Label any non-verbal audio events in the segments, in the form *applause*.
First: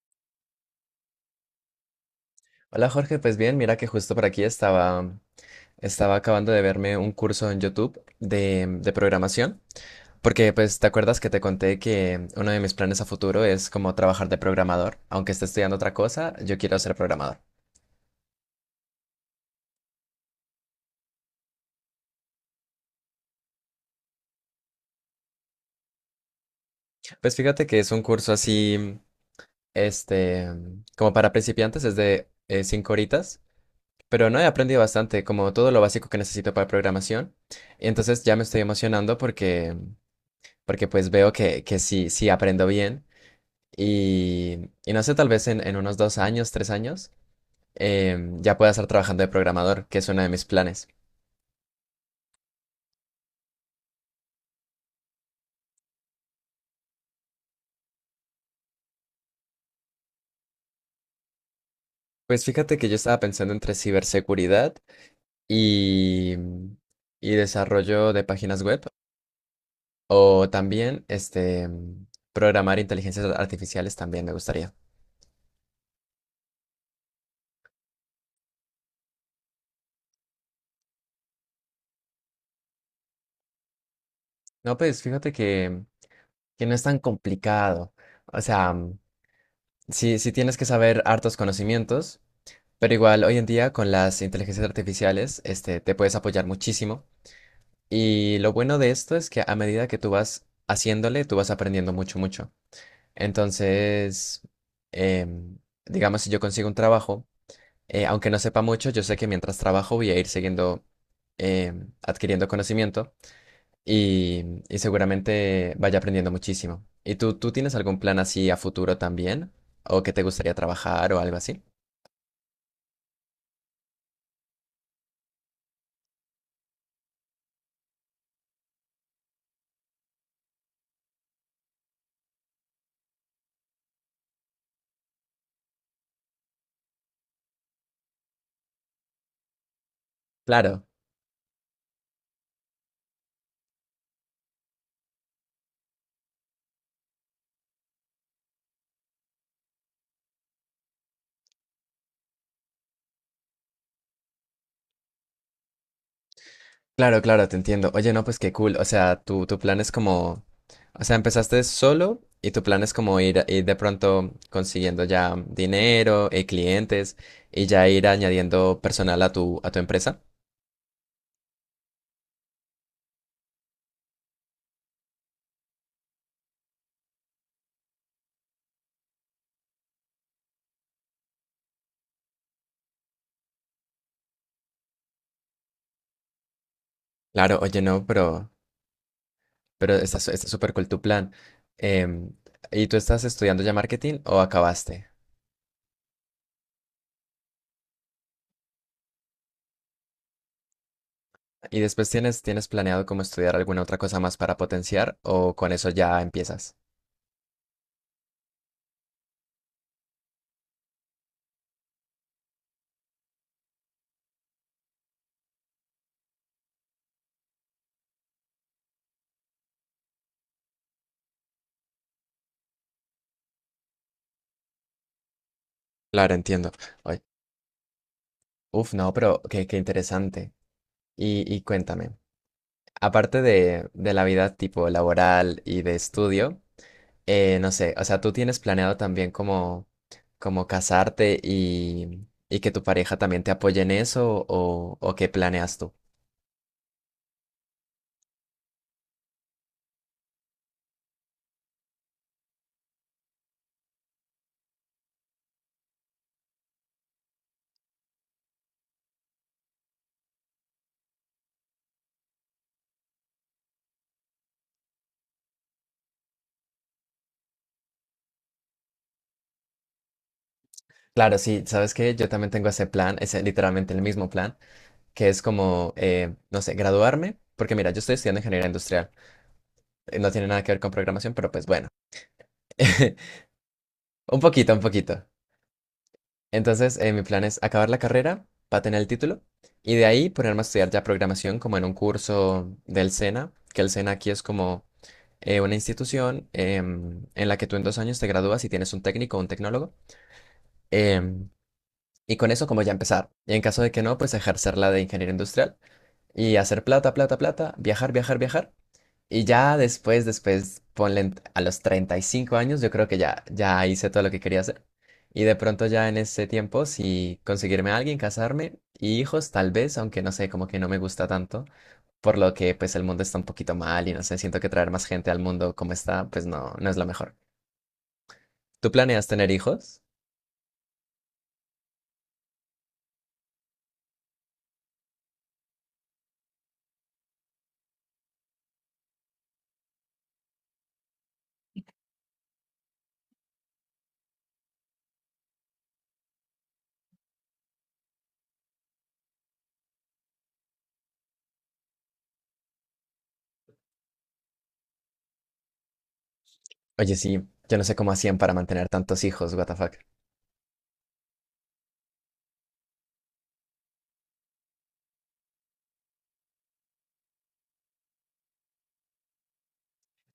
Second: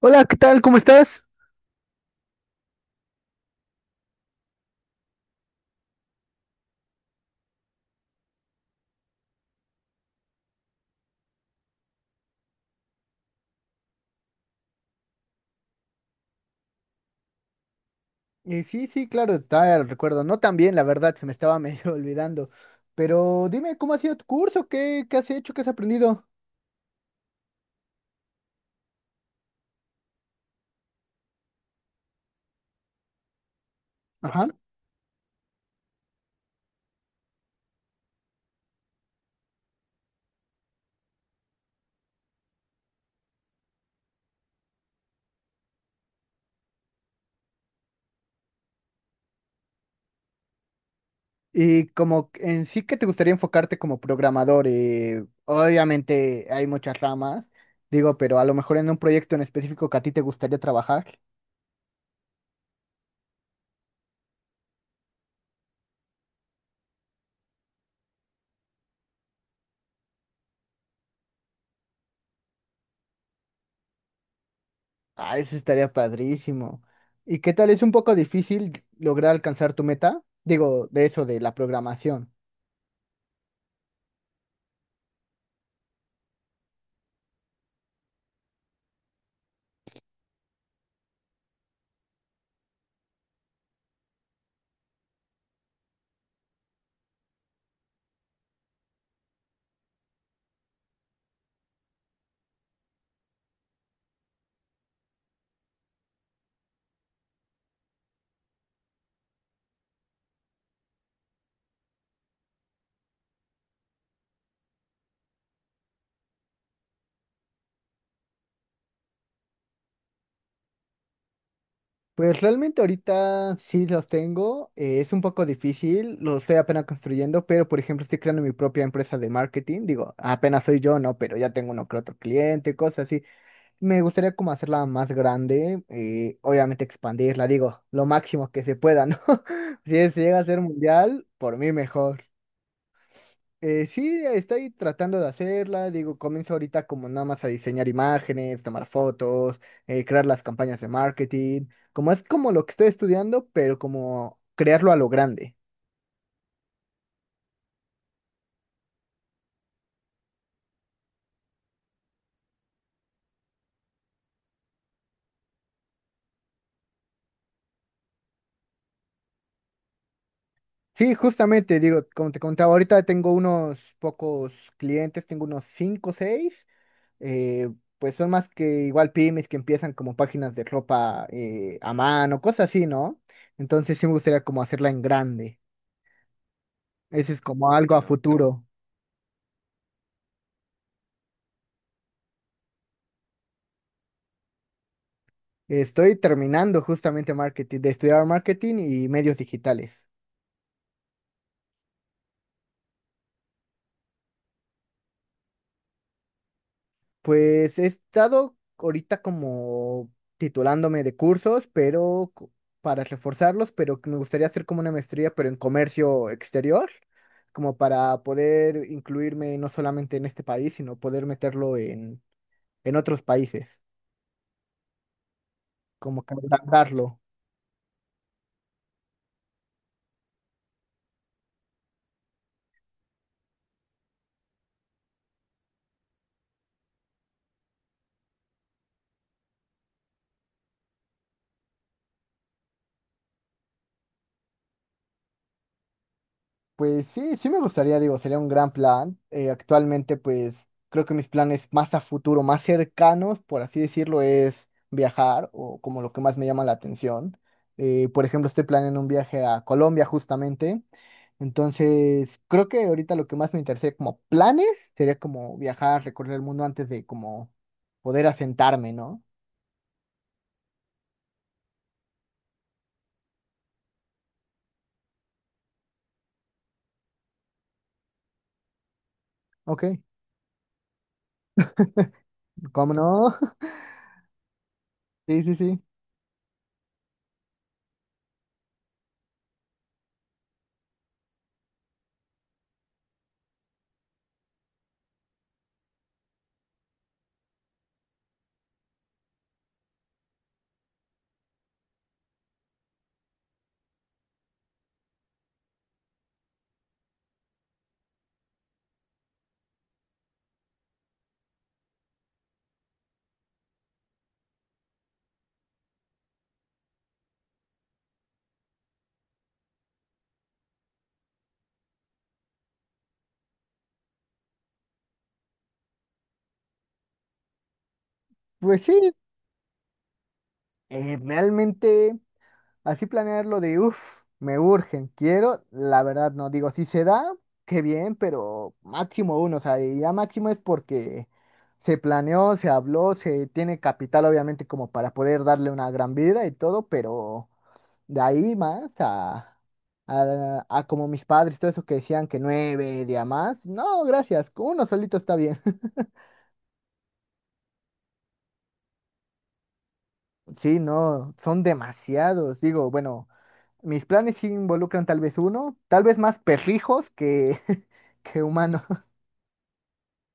Hola, ¿qué tal? ¿Cómo estás? Hola Jorge, pues bien, mira que justo por aquí estaba, estaba acabando de verme un curso en YouTube de programación, porque pues te acuerdas que te conté que uno de mis planes a futuro es como trabajar de programador, aunque esté estudiando otra cosa, yo quiero ser programador. Sí, sí, claro, está el recuerdo. No tan bien, la verdad, se me estaba medio *laughs* olvidando. Pero dime, ¿cómo ha sido tu curso? ¿Qué has hecho? ¿Qué has aprendido? Pues fíjate que es un curso así, este, como para principiantes, es de 5 horitas, pero no he Ajá. aprendido bastante, como todo lo básico que necesito para programación, y entonces ya me estoy emocionando porque pues veo que sí, sí aprendo bien. Y no sé, tal vez en unos 2 años, 3 años, ya pueda estar trabajando de programador, que es uno de mis planes. Y como en sí que te gustaría enfocarte como programador. Obviamente hay muchas ramas, digo, pero a lo mejor en un proyecto en específico que a ti te gustaría trabajar. Pues fíjate que yo estaba pensando entre ciberseguridad y, y desarrollo de páginas web, o también programar inteligencias artificiales también me gustaría. Ah, eso estaría padrísimo. ¿Y qué tal? ¿Es un poco difícil lograr alcanzar tu meta? Digo, de eso, de la programación. No, pues fíjate que no es tan complicado. O sea, mm, sí, sí tienes que saber hartos conocimientos, pero igual hoy en día con las inteligencias artificiales, este, te puedes apoyar muchísimo. Y lo bueno de esto es que a medida que tú vas haciéndole, tú vas aprendiendo mucho, mucho. Entonces, em, digamos, si yo consigo un trabajo, aunque no sepa mucho, yo sé que mientras trabajo voy a ir siguiendo adquiriendo conocimiento y seguramente vaya aprendiendo muchísimo. ¿Y tú tienes algún plan así a futuro también? ¿O que te gustaría trabajar o algo así? Pues realmente ahorita sí los tengo, es un poco difícil, lo estoy apenas construyendo, pero por ejemplo estoy creando mi propia empresa de marketing, digo, apenas soy yo, ¿no? Pero ya tengo uno que otro cliente, cosas así. Me gustaría como hacerla más grande, obviamente expandirla, digo, lo máximo que se pueda, ¿no? *laughs* Si se llega a ser Claro. mundial, por mí mejor. Sí, estoy tratando de hacerla, digo, comienzo ahorita como nada más a diseñar imágenes, tomar fotos, crear las campañas de marketing, como es como lo que estoy estudiando, pero como crearlo a lo grande. Claro, claro, te entiendo. Oye, no, pues qué cool. O sea, tu plan es o sea, empezaste solo y tu plan es como ir, ir de pronto consiguiendo ya dinero, clientes y ya ir añadiendo personal a a tu empresa. Sí, justamente, digo, como te contaba, ahorita tengo unos pocos clientes, tengo unos 5 o 6, pues son más que igual pymes que empiezan como páginas de ropa a mano, cosas así, ¿no? Entonces sí me gustaría como hacerla en grande, ese es Claro, como oye, algo a no, futuro. pero está, está súper cool tu plan. Em, ¿y tú estás estudiando ya marketing o acabaste? Estoy terminando justamente marketing, de estudiar marketing y medios digitales. ¿Y después tienes planeado como estudiar alguna otra cosa más para potenciar o con eso ya empiezas? Pues he estado ahorita como titulándome de cursos, pero co- para reforzarlos, pero que me gustaría hacer como una maestría, pero en comercio exterior, como para poder incluirme no solamente en este país, sino poder meterlo en otros países, como que Claro, entiendo. agrandarlo. Oye, uf, no, pero qué interesante. Y cuéntame, aparte de la vida tipo laboral y de estudio, no sé, o sea, ¿tú tienes planeado también como, como casarte y que tu pareja también te apoye en eso o qué planeas tú? Pues sí, sí me gustaría, digo, sería un gran plan. Actualmente, pues creo que mis planes más a futuro, más cercanos, por así decirlo, es viajar o como lo que más me llama la atención. Por ejemplo, estoy planeando un viaje a Colombia justamente. Entonces, creo que ahorita lo que más me interesa como planes sería como viajar, recorrer el mundo antes de como poder asentarme, ¿no? Claro, sí, sabes que yo también tengo ese plan, es literalmente el mismo plan, que es como, no sé, graduarme, porque mira, yo estoy estudiando ingeniería industrial, Ok, no tiene nada que ver con programación, pero pues bueno, ¿cómo no? *laughs* *laughs* un poquito, un poquito. Sí, sí, sí. Entonces, mi plan es acabar la carrera para tener el título y de ahí ponerme a estudiar ya programación como en un curso del SENA, que el SENA aquí es como una institución em, en la que tú en 2 años te gradúas y tienes un técnico o un tecnólogo. Em, y con eso como ya empezar. Y en caso de que no, pues ejercer la de ingeniero industrial y hacer plata, plata, plata, viajar, viajar, viajar. Y ya después, después, ponle a los 35 años, yo creo que ya, ya hice todo lo que quería hacer. Y de pronto ya en ese tiempo, si conseguirme a alguien, casarme y hijos, tal vez, aunque no sé, como que no me gusta tanto, por lo que pues el mundo está un poquito mal y no sé, siento que traer más gente al mundo como está, pues no, no es lo mejor. Pues ¿Tú sí, planeas tener hijos? Realmente. Así planearlo de, uff, me urgen, quiero, la verdad no, digo, si se da, qué bien, pero máximo uno, o sea, y ya máximo es porque se planeó, se habló, se tiene capital obviamente como para poder darle una gran vida y todo, pero de ahí más a como mis padres, todo eso que decían que nueve, día más, no, gracias, con uno solito está bien. *laughs* Oye, sí, yo no sé cómo hacían para mantener tantos hijos, what the fuck. Sí, no, son demasiados, digo, bueno. Mis planes sí involucran tal vez uno, tal vez más perrijos que, *laughs* que humanos.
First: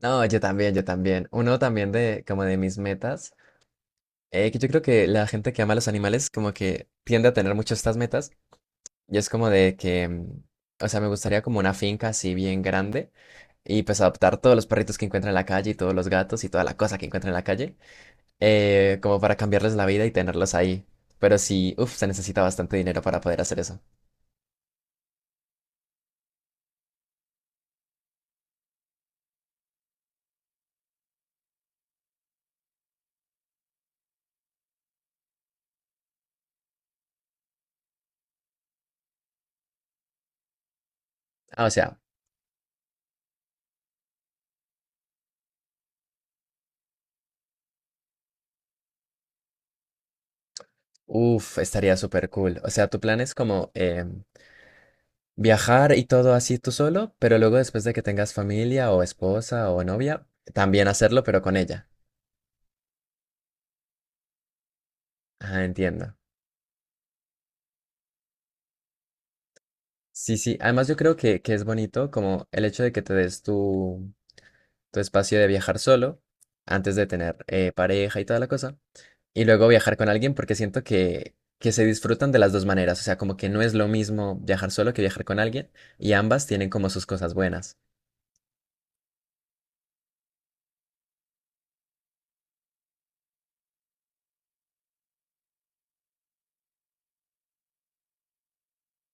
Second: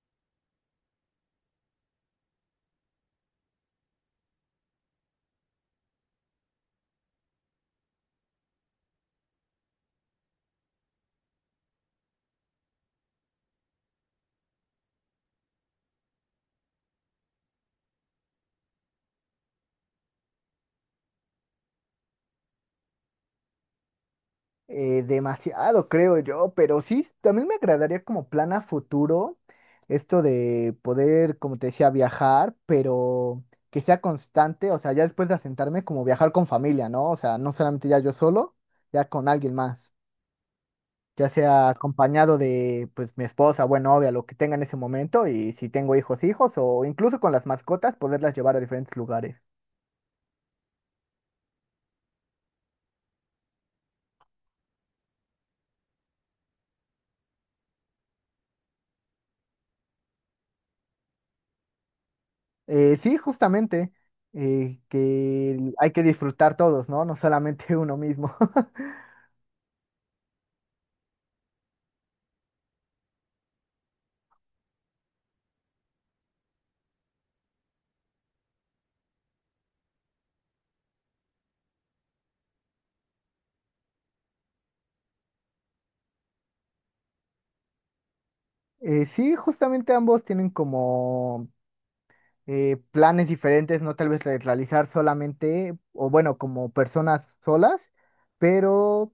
No, yo también, yo también. Uno también de como de mis metas. Que yo creo que la gente que ama a los animales como que tiende a tener mucho estas metas y es como de que, mm, o sea, me gustaría como una finca así bien grande y pues adoptar todos los perritos que encuentre en la calle y todos los gatos y toda la cosa que encuentre en la calle, como para cambiarles la vida y tenerlos ahí. Pero sí, uff, se necesita bastante dinero para poder hacer eso. Demasiado, creo yo, pero sí, también me agradaría como plan a futuro esto de poder, como te decía, viajar, pero que sea constante, o sea, ya después de asentarme, como viajar con familia, ¿no? O sea, no solamente ya yo solo, ya con alguien más, ya Ah, sea o sea, acompañado de, pues, mi esposa, buena novia, lo que tenga en ese momento, y si tengo hijos, hijos, o incluso con las mascotas, poderlas llevar a diferentes lugares. uff, estaría súper cool. O sea, tu plan es como viajar y todo así tú solo, pero luego después de que tengas familia o esposa o novia, también hacerlo, pero con ella. Sí, justamente, que Ah, hay que entiendo. disfrutar todos, ¿no? No solamente uno mismo. *laughs* Sí, sí. Además, yo creo que es bonito como el hecho de que te des tu espacio de viajar solo antes de tener pareja y toda la cosa. Y luego viajar con alguien porque siento que se disfrutan de las dos maneras. O sea, como que no es lo mismo viajar solo que viajar con alguien. Y ambas tienen como sus cosas buenas. Sí, justamente ambos tienen como planes diferentes, no tal vez de realizar solamente, o bueno, como personas solas, pero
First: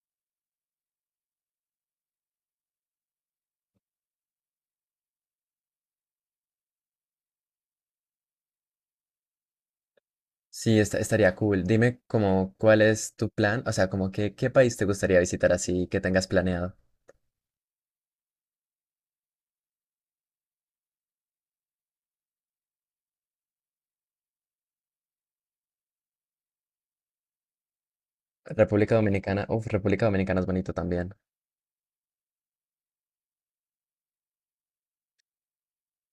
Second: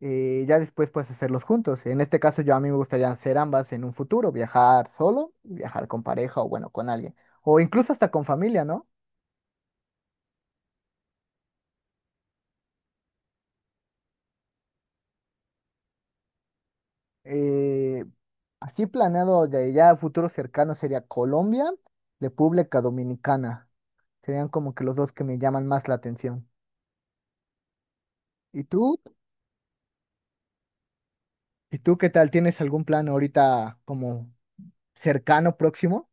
ya después puedes hacerlos juntos. En este caso, yo a mí me gustaría hacer ambas en un futuro, viajar solo, viajar con pareja o bueno, con alguien, o incluso hasta con familia, ¿no? Sí, estaría cool. Dime como cuál es tu plan. O sea, como que qué país te gustaría visitar así que tengas planeado. Eh, Así planeado de ya a futuro cercano sería Colombia, República Dominicana. Serían como que los dos que me llaman más la atención. ¿Y República tú? Dominicana. Uf, República Dominicana es bonito también. ¿Y tú qué tal? ¿Tienes algún plan ahorita como cercano, próximo?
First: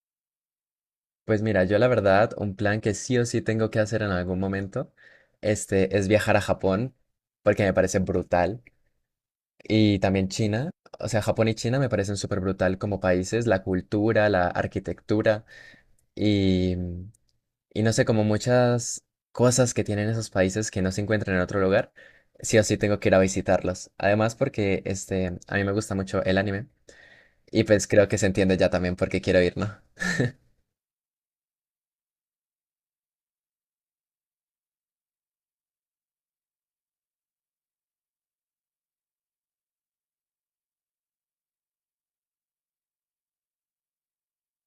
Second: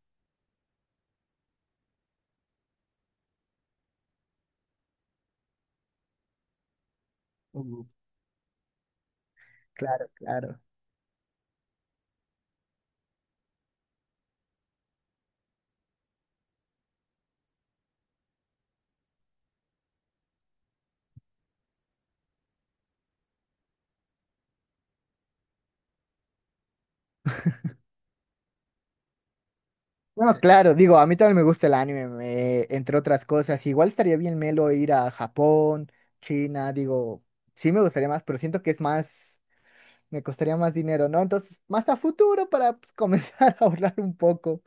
Pues mira, yo la verdad, un plan que sí o sí tengo que hacer en algún momento, este, es viajar a Japón, porque me Uh, parece brutal, y claro, también claro. China, o sea, Japón y China me parecen súper brutal como países, la cultura, la arquitectura, y, y no sé, como muchas cosas que tienen esos países que no se encuentran en otro lugar, sí o sí tengo que ir a visitarlos. Además, porque, este, a mí me gusta mucho el anime, y pues creo que se entiende ya también por qué quiero ir, ¿no? Bueno, *laughs* claro, digo, a mí también me gusta el anime, me- entre otras cosas. Igual estaría bien melo ir a Japón, China, digo, sí me gustaría más, pero siento que es más. Me costaría más dinero, ¿no? Entonces, más a futuro para pues, comenzar *laughs* a ahorrar un poco.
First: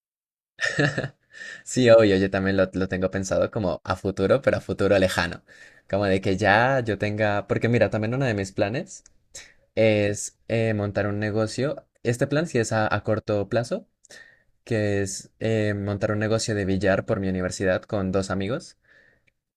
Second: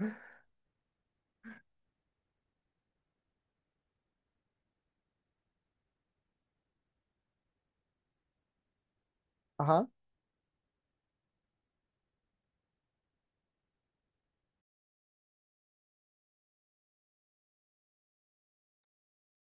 Sí, obvio, yo también lo tengo pensado como a futuro, pero a futuro lejano. Como de que ya yo tenga, porque mira, también uno de mis planes Ajá. es montar un negocio. Este plan sí es a corto plazo, que es montar un negocio de billar por mi universidad con dos amigos.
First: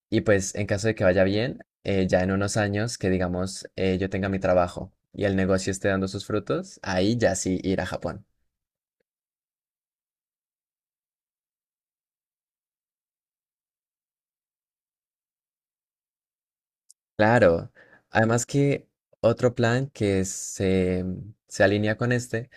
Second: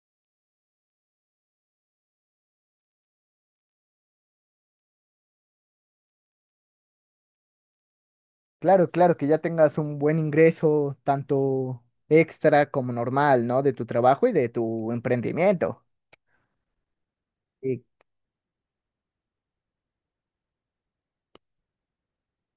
Y pues en caso de que vaya bien, ya en unos años que digamos yo tenga mi trabajo y el negocio esté dando sus frutos, ahí ya sí ir a Japón. Claro, claro, que ya tengas un buen ingreso, tanto extra como normal, ¿no? De tu trabajo y de tu emprendimiento. Claro, Y además que otro plan que se, mm, se alinea con este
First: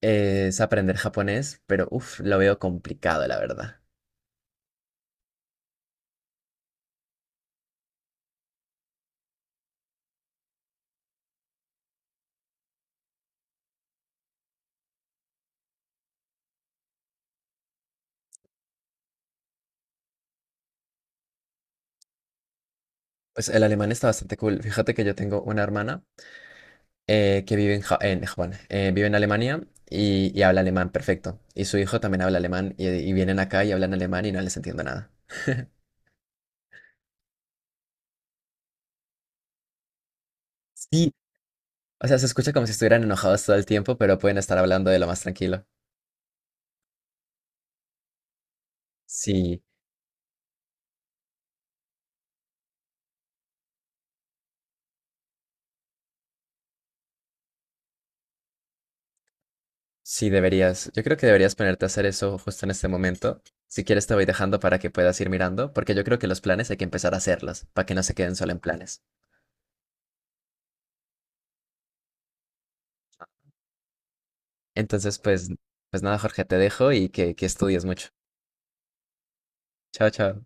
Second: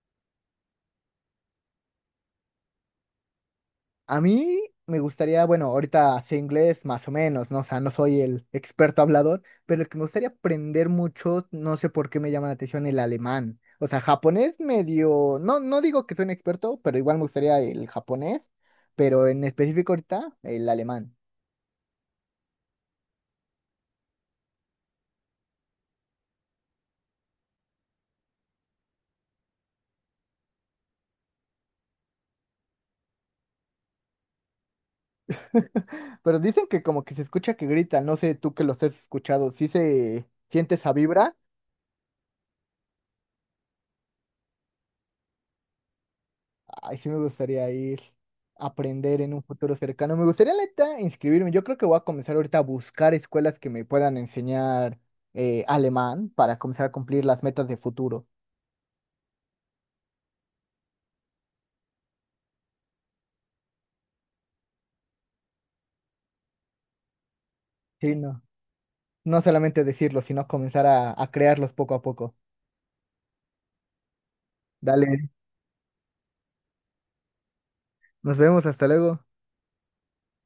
es aprender japonés, pero uff, lo veo complicado, la verdad. a mí me gustaría, bueno, ahorita sé inglés más o menos, ¿no? O sea, no soy el experto hablador, pero el que me gustaría aprender mucho, no sé por qué me llama la atención el alemán. O sea, japonés medio, no, no digo que soy un experto, pero igual me gustaría el japonés, pero en específico ahorita el alemán. Pues el alemán está bastante cool. Fíjate que yo tengo una hermana que vive en, en Japón, vive en Alemania y habla alemán perfecto. Y su hijo también habla alemán y vienen acá y hablan alemán y no les entiendo nada. *laughs* Pero dicen que como que se escucha que gritan, no sé tú que los has escuchado, ¿sí se siente esa Sí, vibra? o sea, se escucha como si estuvieran enojados todo el tiempo, pero pueden estar hablando de lo más tranquilo. Ay, sí me gustaría ir a aprender en un Sí. futuro cercano. Me gustaría, la neta, inscribirme. Yo creo que voy a comenzar ahorita a buscar escuelas que me puedan enseñar alemán para comenzar a cumplir las metas de futuro. Sí, deberías. Yo creo que deberías ponerte a hacer eso justo en este momento. Si quieres, te voy dejando para que puedas ir mirando, porque yo creo que los planes hay que empezar a hacerlos, para que no Sí, se queden no. solo en planes. No solamente decirlo, sino comenzar a crearlos poco a poco. Entonces, Dale, pues, pues nada, Jorge, te dejo y que estudies mucho. nos vemos, hasta luego. Chao, chao.